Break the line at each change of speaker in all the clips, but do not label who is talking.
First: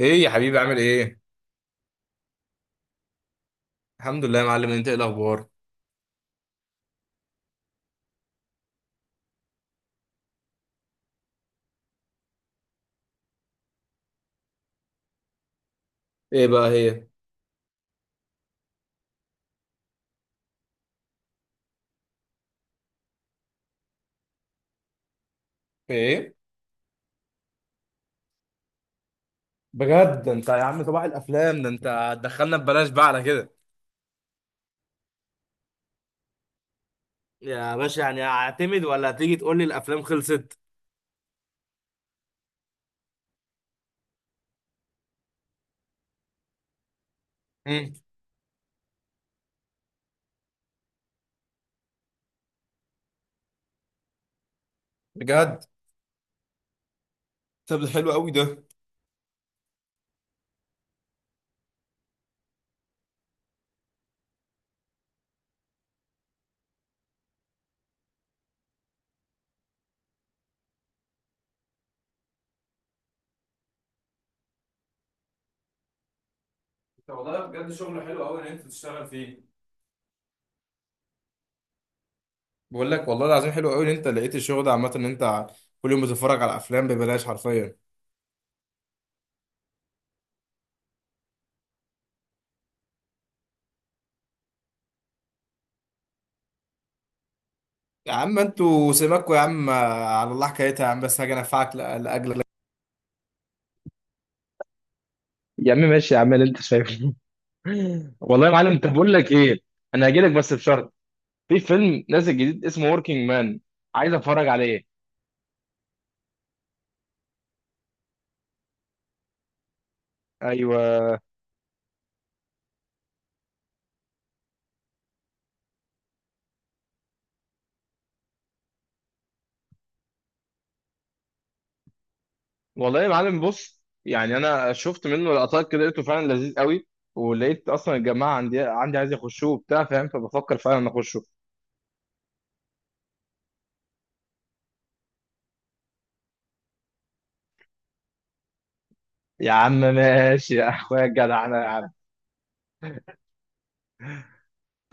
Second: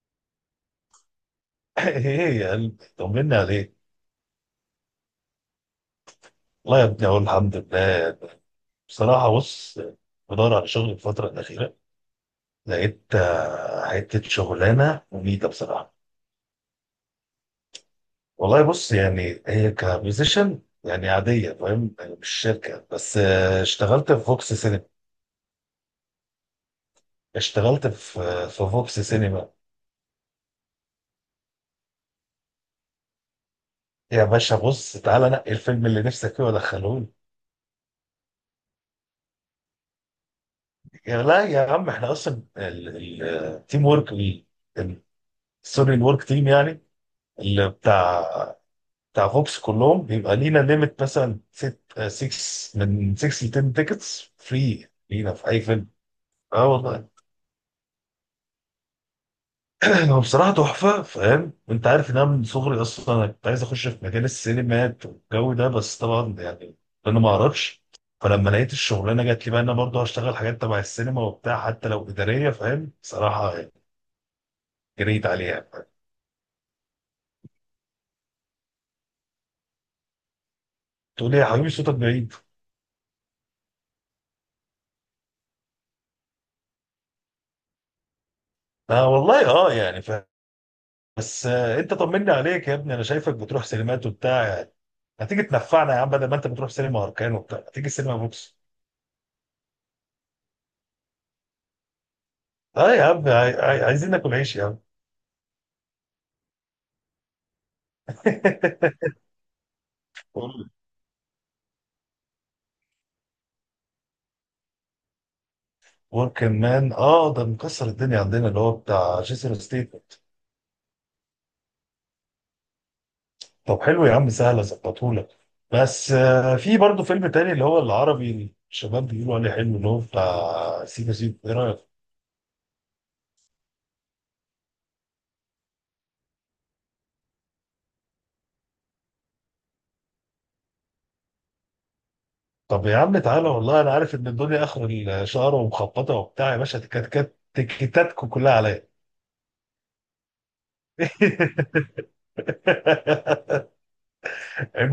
ايه يا حبيبي، عامل ايه؟
ايه يا قلبي طمني عليك.
الحمد لله يا معلم، انت ايه الاخبار؟
والله يا ابني اقول الحمد لله. بصراحه بص، بدور على شغل الفتره الاخيره. لقيت حته شغلانه مميته بصراحه.
ايه بقى هي؟
والله بص يعني هي كبوزيشن يعني عاديه فاهم، يعني مش شركه، بس اشتغلت في فوكس سينما.
ايه؟
اشتغلت في فوكس سينما.
بجد؟ ده انت يا عم صباح الافلام، ده انت هتدخلنا ببلاش بقى على كده.
يا باشا بص، تعالى نقي الفيلم اللي نفسك فيه وادخله لي.
يا باشا، يعني هعتمد ولا هتيجي تقول لي الافلام خلصت؟
يا لا يا عم احنا اصلا التيم ورك، سوري الورك تيم يعني، اللي
امم
بتاع بتاع فوكس كلهم بيبقى لينا ليميت مثلا 6 6، من 6 ل 10 تيكتس فري لينا في اي
بجد؟
فيلم. اه والله.
طب ده حلو قوي، ده انت.
هو بصراحه تحفه فاهم، وانت عارف ان انا من صغري اصلا انا كنت عايز اخش في مجال السينمات والجو ده، بس طبعا يعني انا ما اعرفش. فلما لقيت الشغلانه جات لي بقى ان انا برضه هشتغل حاجات تبع السينما وبتاع حتى لو اداريه فاهم، بصراحه يعني جريت عليها.
والله بجد شغل حلو قوي ان انت تشتغل فيه.
تقول لي يا حبيبي صوتك بعيد.
بقول لك والله العظيم حلو قوي ان انت لقيت الشغل ده. عامه، ان انت كل يوم بتتفرج على افلام ببلاش حرفيا.
اه والله اه يعني فاهم. بس انت طمني عليك يا ابني، انا شايفك بتروح سينمات وبتاع يعني. ما تيجي تنفعنا يا عم، بدل ما انت بتروح سينما اركان وبتاع، ما تيجي
يا
سينما
عم
بوكس.
انتوا سيبكوا، يا عم على الله حكايتها، يا عم بس هاجي انفعك لاجل.
اه يا عم، عايزين ناكل عيش يا عم.
يا عم ماشي، يا عم اللي انت شايفه. والله يا معلم، انت بقول لك ايه؟ انا هاجي لك بس بشرط. في فيلم نازل جديد اسمه وركينج مان، عايز اتفرج عليه.
وركن مان، اه ده مكسر الدنيا عندنا، اللي هو بتاع جيسون ستيت.
ايوه.
طب حلو يا عم، سهل اظبطهولك. بس في برضه فيلم تاني اللي هو العربي اللي الشباب بيقولوا عليه حلو، اللي هو بتاع سيكو سيكو، ايه رايك؟
والله يا معلم بص، يعني انا شفت منه لقطات كده، لقيته فعلا لذيذ قوي. ولقيت اصلا الجماعه عندي عايز يخشوه وبتاع، فاهم؟ فبفكر فعلا اخشه.
طب يا عم تعالى، والله انا عارف ان الدنيا اخر الشهر ومخبطه وبتاع، يا باشا تكتاتكم كلها عليا.
يا عم ماشي يا اخويا الجدع، انا يا عم.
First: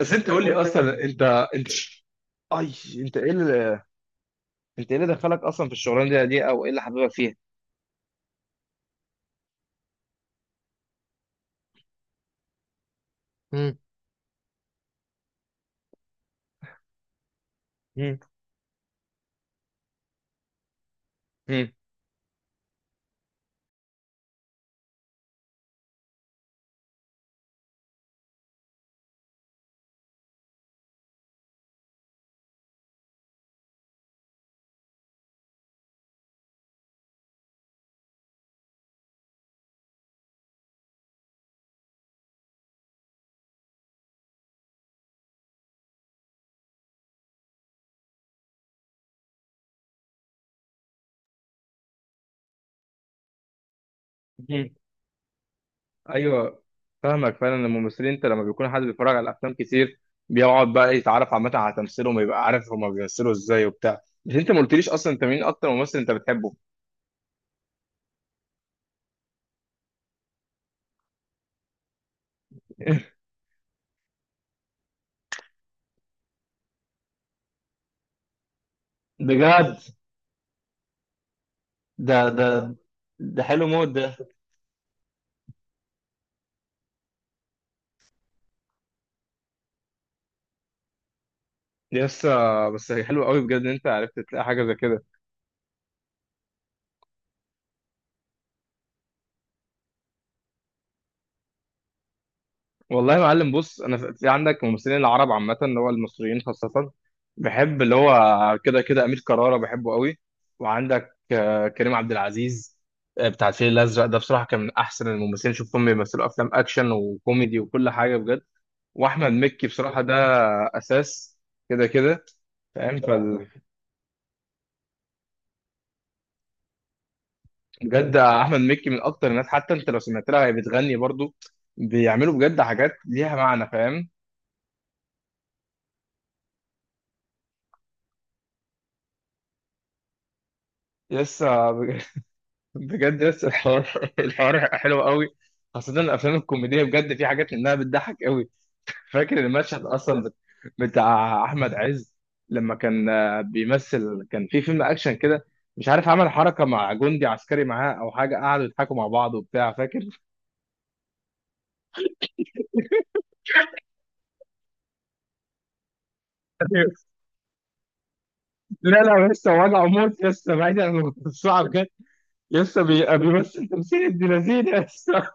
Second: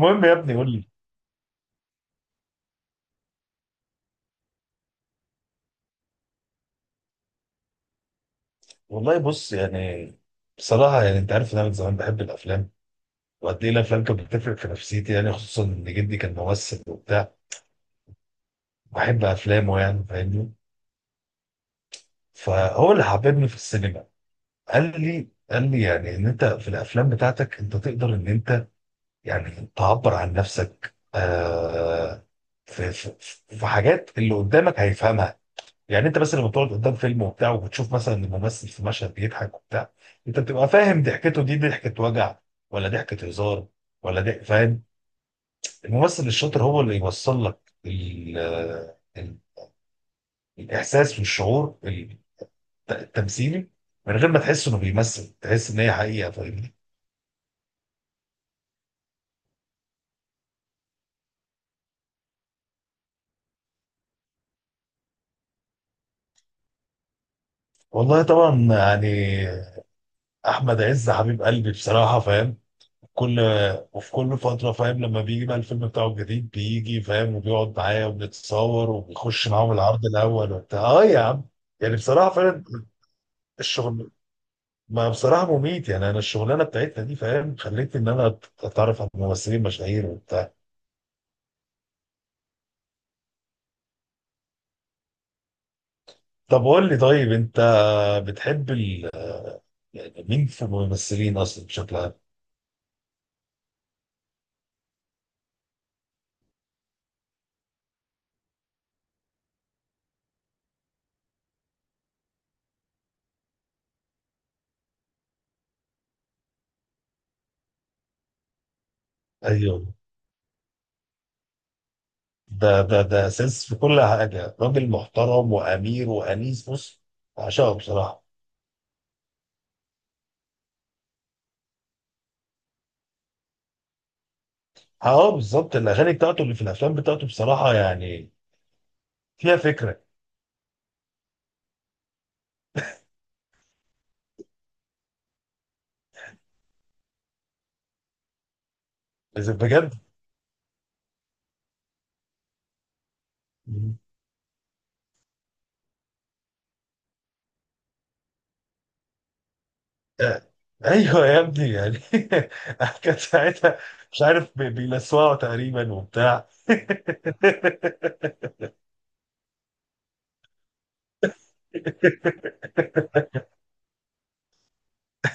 بس انت
يا
قول لي،
ابني قول لي.
اصلا انت، انت، اي، انت ايه اللي، انت ايه اللي دخلك اصلا في الشغلانه دي, او ايه اللي حبيبك فيها؟
والله بص يعني، بصراحه يعني انت عارف ان انا من زمان بحب الافلام. وقد ايه
مم.
الافلام كانت بتفرق في نفسيتي، يعني خصوصا ان جدي كان ممثل وبتاع. بحب افلامه يعني فاهمني.
مم.
فهو اللي حببني في السينما. قال لي يعني ان انت في الافلام بتاعتك انت تقدر ان انت يعني تعبر عن نفسك. آه، في, في, في حاجات اللي قدامك هيفهمها. يعني انت بس لما بتقعد قدام فيلم وبتاع، وبتشوف مثلا الممثل في مشهد بيضحك وبتاع، انت بتبقى فاهم ضحكته دي ضحكه وجع، ولا ضحكه هزار، ولا ضحك فاهم. الممثل الشاطر هو اللي يوصل لك ال الاحساس والشعور التمثيلي، من غير ما تحس
مم.
انه بيمثل، تحس ان هي حقيقه
ايوه،
فاهمني.
فاهمك. فعلا الممثلين، انت لما بيكون حد بيتفرج على افلام كتير، بيقعد بقى يتعرف عامه على تمثيلهم ويبقى عارف هما بيمثلوا ازاي وبتاع. مش انت ما قلتليش اصلا انت مين اكتر ممثل انت بتحبه؟
والله طبعا يعني احمد عز حبيب قلبي بصراحه فاهم. كل وفي كل فترة فاهم لما بيجي بقى الفيلم بتاعه الجديد بيجي فاهم، وبيقعد معايا وبنتصور وبيخش معاهم
بجد؟
العرض الأول وبتاع، اه يا عم. يعني
ده
بصراحة
ده
فعلا.
ده حلو موت ده.
الشغل، ما بصراحة مميت، يعني أنا الشغلانة بتاعتنا دي فاهم خلتني إن أنا أتعرف على ممثلين مشاهير وبتاع.
لسه. بس حلو قوي بجد ان انت عرفت تلاقي حاجه زي كده.
طب قول لي، طيب أنت بتحب ال... يعني مين في الممثلين أصلا بشكل عام؟
والله يا معلم بص، انا في عندك ممثلين العرب عامه، اللي هو المصريين خاصه. بحب اللي هو كده كده امير كرارة، بحبه قوي. وعندك كريم عبد العزيز. بتاع الفيل الازرق، ده بصراحه كان من احسن الممثلين شفتهم بيمثلوا افلام اكشن وكوميدي وكل حاجه بجد. واحمد مكي،
أيوه.
بصراحه ده اساس كده كده،
ده
فاهم؟
ده ده أساس في كل حاجة، راجل محترم وأمير وأنيس، بص بعشقه
بجد
بصراحة.
احمد مكي من اكتر الناس، حتى انت لو سمعت لها، هي بتغني برضو. بيعملوا بجد حاجات ليها معنى، فاهم؟
اه بالظبط، الاغاني بتاعته اللي في الافلام بتاعته بصراحه يعني فيها فكره.
لسه، بجد يس الحوار. الحوار حلو قوي، خاصة الأفلام الكوميدية بجد، في حاجات منها بتضحك قوي. فاكر
إذا
المشهد
بجد.
أصلا بتاع أحمد عز؟ لما كان
مم.
بيمثل، كان في فيلم أكشن كده، مش عارف عمل حركة مع جندي عسكري معاه أو حاجة، قعدوا يضحكوا مع بعض وبتاع، فاكر؟
آه، ايوه يا ابني يعني. كان ساعتها مش عارف بيلسوعوا تقريبا وبتاع.
لا لا، لسه وجعه موت، لسه بعيد عن الصعب بجد. لسه بيبقى بيمثل تمثيل ابن لذين لسه.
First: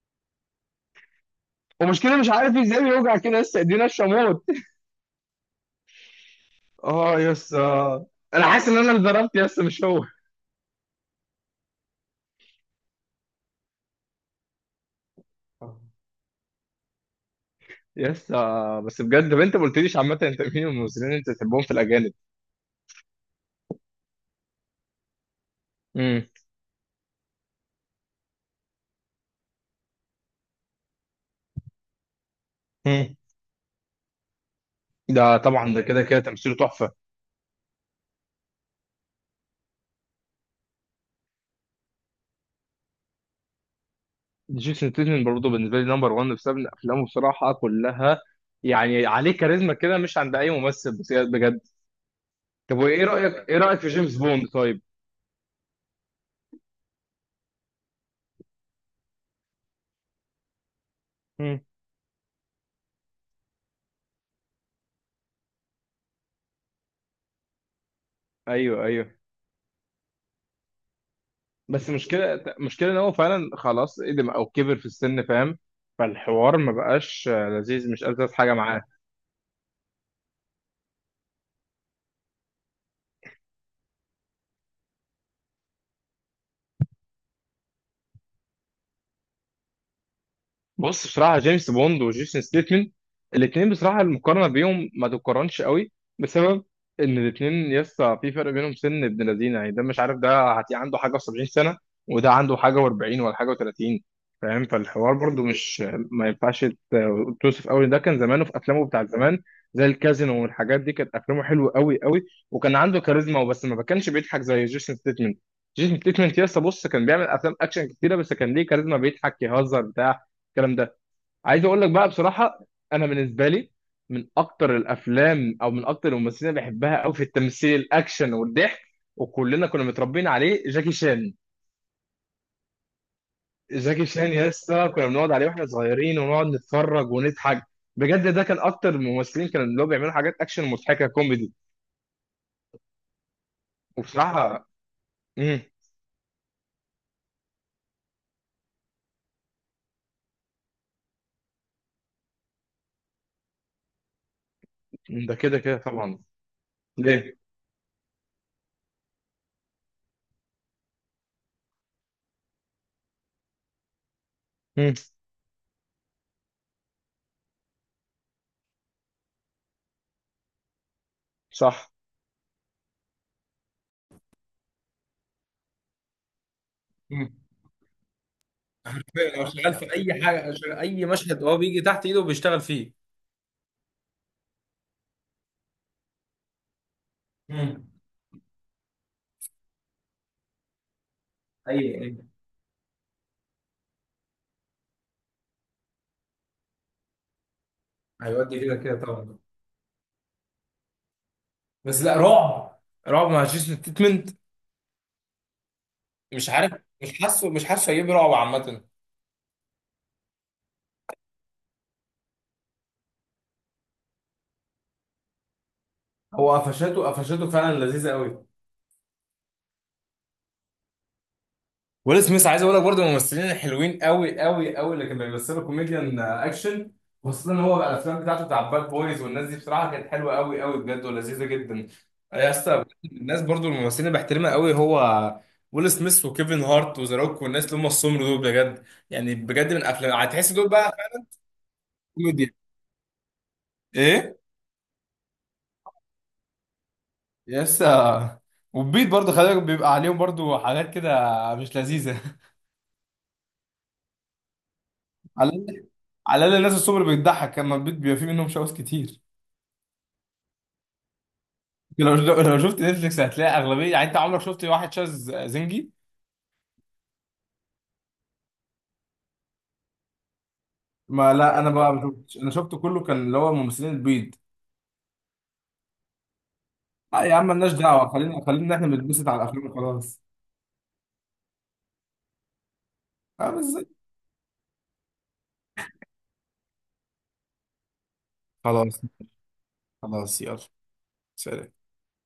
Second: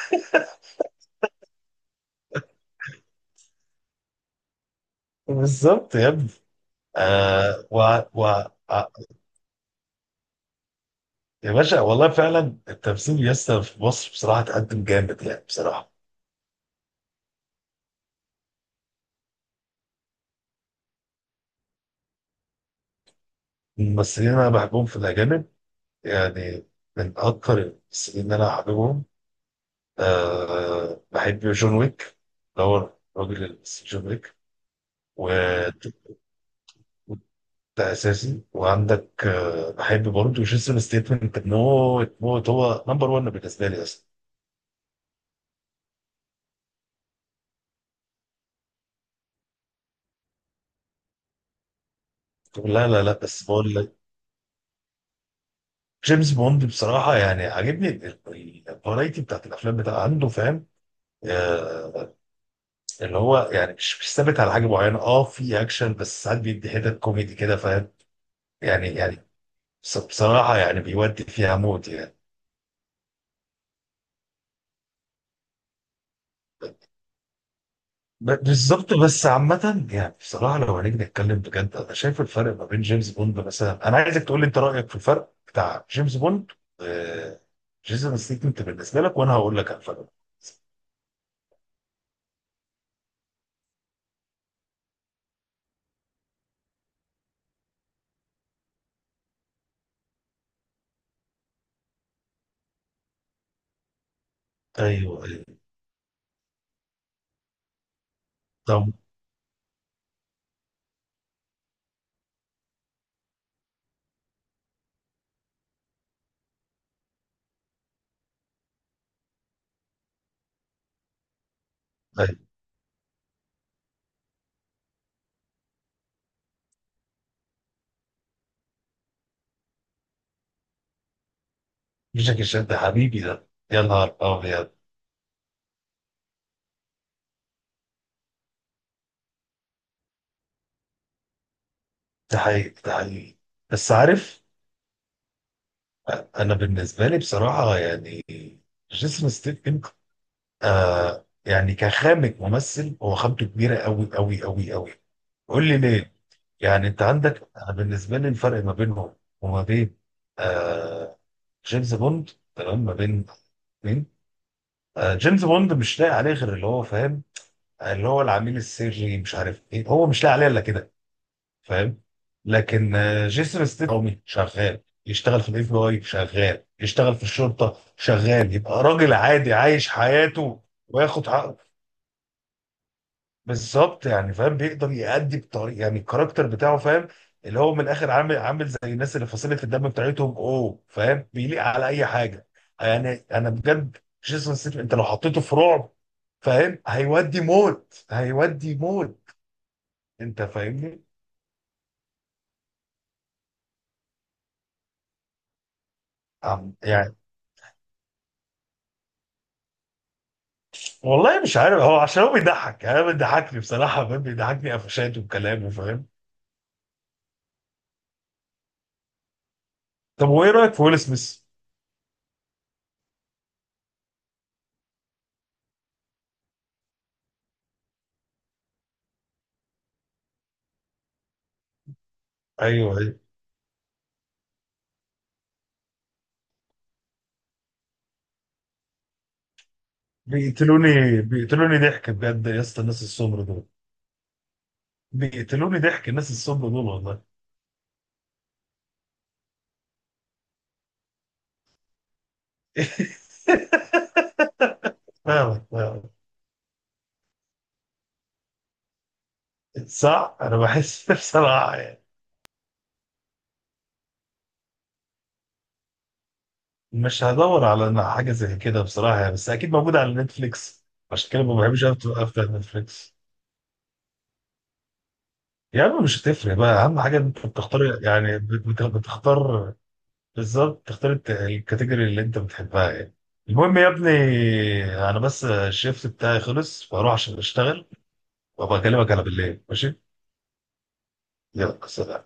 ومشكلة، مش عارف ازاي بيوجع كده لسه ايدينا الشموت.
بالظبط يا ابني.
اه يس.
آه و... و...
انا حاسس ان انا
آه
اللي ضربت يس، مش هو.
يا باشا، والله فعلا التمثيل يسطا في مصر بصراحه تقدم جامد، يعني بصراحه.
يس. بس بجد طب انت ما قلتليش عامه، انت مين الممثلين اللي انت بتحبهم في الاجانب؟
الممثلين اللي انا بحبهم في الاجانب،
امم
يعني من اكتر الممثلين اللي انا حاببهم، أه بحب جون ويك، اللي هو
امم
الراجل اللي مثل جون ويك. و-
ده طبعا، ده كده كده تمثيله تحفه.
ده أساسي. وعندك أه بحب برضه جيسون ستيتمنت، أنت موت موت هو نمبر 1 بالنسبة لي أصلا.
جيسون تيتن برضه بالنسبه لي نمبر 1، بسبب ان افلامه بصراحه كلها، يعني عليه كاريزما كده مش عند اي ممثل. بجد. طب
لا لا
وايه
لا بس
رايك، ايه
بقول
رايك في
لك،
جيمس بوند طيب؟
جيمس بوند بصراحة يعني عاجبني الفرايتي بتاعت الأفلام بتاع عنده فاهم.
امم
أه، اللي هو يعني مش ثابت على حاجة معينة، أه في أكشن بس ساعات بيدي حتت كوميدي كده فاهم.
ايوه
يعني
ايوه.
يعني بصراحة يعني بيودي فيها موت
بس
يعني.
مشكله، مشكله ان هو فعلا خلاص قدم او كبر في السن، فاهم؟ فالحوار ما بقاش لذيذ، مش ألذ حاجه معاه.
بالظبط. بس عامة يعني بصراحة لو هنيجي نتكلم بجد، أنا شايف الفرق ما بين جيمس بوند مثلا، أنا عايزك تقول لي أنت رأيك في الفرق بتاع جيمس بوند، آه، جيسون ستيتم بالنسبة لك، وأنا هقول لك على الفرق.
بص بصراحة، جيمس بوند وجيسون ستيتمن، الاتنين بصراحة المقارنة بيهم ما تتقارنش قوي، بسبب إن الاتنين لسه في فرق بينهم. سن ابن لذينة يعني، ده مش عارف، ده هتلاقي عنده حاجة و70 سنة، وده عنده حاجة و40 ولا حاجة و30، فاهم؟ فالحوار
أيوه
برضو
أيوه.
مش، ما ينفعش توصف قوي. ده كان زمانه في أفلامه
طب
بتاعت زمان، زي الكازينو والحاجات دي، كانت أفلامه حلوة قوي قوي، وكان عنده كاريزما. وبس ما كانش بيضحك زي جيسون ستيتمن. جيسون ستيتمن لسه بص، كان بيعمل أفلام أكشن كتيرة، بس كان ليه كاريزما، بيضحك يهزر بتاع الكلام ده. عايز اقول لك بقى
أيوه،
بصراحه، انا بالنسبه لي، من اكتر الافلام او من اكتر الممثلين اللي بحبها قوي في التمثيل الاكشن والضحك، وكلنا كنا متربيين عليه، جاكي شان.
جاكي شان ده حبيبي، ده يا
جاكي
نهار
شان يا
أبيض.
اسطى، كنا بنقعد عليه واحنا صغيرين، ونقعد نتفرج ونضحك. بجد، ده كان اكتر الممثلين كانوا اللي هو بيعملوا حاجات اكشن مضحكه كوميدي.
ده حقيقي ده حقيقي. بس عارف،
وبصراحه. امم
أ- أنا بالنسبة لي بصراحة يعني، جيسون ستيتم آه، يعني كخامة ممثل هو خامته كبيرة أوي أوي أوي أوي.
ده كده
قول
كده
لي ليه.
طبعا.
يعني انت
ليه؟
عندك، انا بالنسبه لي الفرق ما بينهم، وما بين آه جيمس بوند، تمام، ما بين مين،
امم
آه جيمس بوند مش لاقي عليه غير اللي هو فاهم، اللي هو العميل السري مش عارف ايه، هو مش لاقي عليه الا كده
صح.
فاهم. لكن آه جيسون ستيتهم شغال، يشتغل في الاف بي اي، شغال يشتغل في
مم.
الشرطه، شغال يبقى راجل
لو
عادي
شغال
عايش
في اي حاجه،
حياته وياخد حقه.
بيشتغل فيه.
بالظبط يعني فاهم، بيقدر يأدي بطريقه يعني الكاركتر بتاعه فاهم. اللي هو من
مم.
الاخر عامل عامل زي الناس اللي فصيله الدم بتاعتهم اوه فاهم، بيليق على
ايوه
اي
ايوه.
حاجه. يعني انا بجد، جيسون ستيتم انت لو حطيته في رعب فاهم هيودي موت
هيودي كده
هيودي
كده
موت.
طبعا.
انت فاهمني.
بس لا، رعب؟ رعب مع جيسون ستيتمنت؟ مش عارف،
يعني
مش حاسه، مش حاسه عامة.
والله مش عارف، هو عشان هو بيضحك يعني أنا بيضحكني بصراحه فاهم، بيضحكني قفشاته وكلامه فاهم.
هو قفشاته، قفشاته فعلا لذيذة قوي.
طب وايه رايك في ويل سميث؟
ويل سميث عايز اقول لك برضه من الممثلين الحلوين قوي قوي قوي، اللي كانوا بيمثلوا كوميديان اكشن، خاصة هو بقى الافلام بتاعته، بتاع باد بويز والناس دي، بصراحة كانت حلوة قوي قوي بجد ولذيذة جدا. يا اسطى
ايوه
بجد،
ايوه.
الناس برضه الممثلين اللي بحترمها قوي، هو ويل سميث وكيفن هارت وذا روك، والناس اللي هم السمر دول بجد، يعني بجد من افلام هتحس دول بقى.
بيقتلوني بيقتلوني ضحك بجد
كوميديا.
يا اسطى، الناس السمر دول
ايه.
بيقتلوني ضحك، الناس الصم دول والله.
يسا. والبيض برضه خلي بالك، بيبقى عليهم برضه حاجات كده مش لذيذة. على
فعلا
الأقل،
فعلا.
على الأقل الناس الصبر بتضحك، لما البيض بيبقى فيه منهم شواذ كتير.
صح انا بحس. بصراحه يعني
لو شفت نتفليكس، هتلاقي أغلبية، يعني أنت عمرك شفت واحد شاذ زنجي؟
مش هدور على حاجه زي كده بصراحه يعني، بس اكيد موجوده على نتفليكس. عشان
ما
كده ما
لا، أنا
بحبش
بقى ما شفتش،
افتح
أنا شفته كله
نتفليكس.
كان اللي هو ممثلين البيض.
يا عم مش هتفرق بقى، اهم حاجه
لا
إن
يا
انت
عم مالناش
بتختار
دعوة،
يعني،
خلينا خلينا، إحنا بنتبسط على الأفلام
بتختار.
وخلاص.
بالظبط، تختار الكاتيجوري اللي انت بتحبها يعني.
أه
المهم يا
بالظبط.
ابني، انا بس الشيفت بتاعي خلص فاروح عشان اشتغل، وابقى
خلاص،
اكلمك على بالليل ماشي.
خلاص، يلا، سلام.
يلا سلام.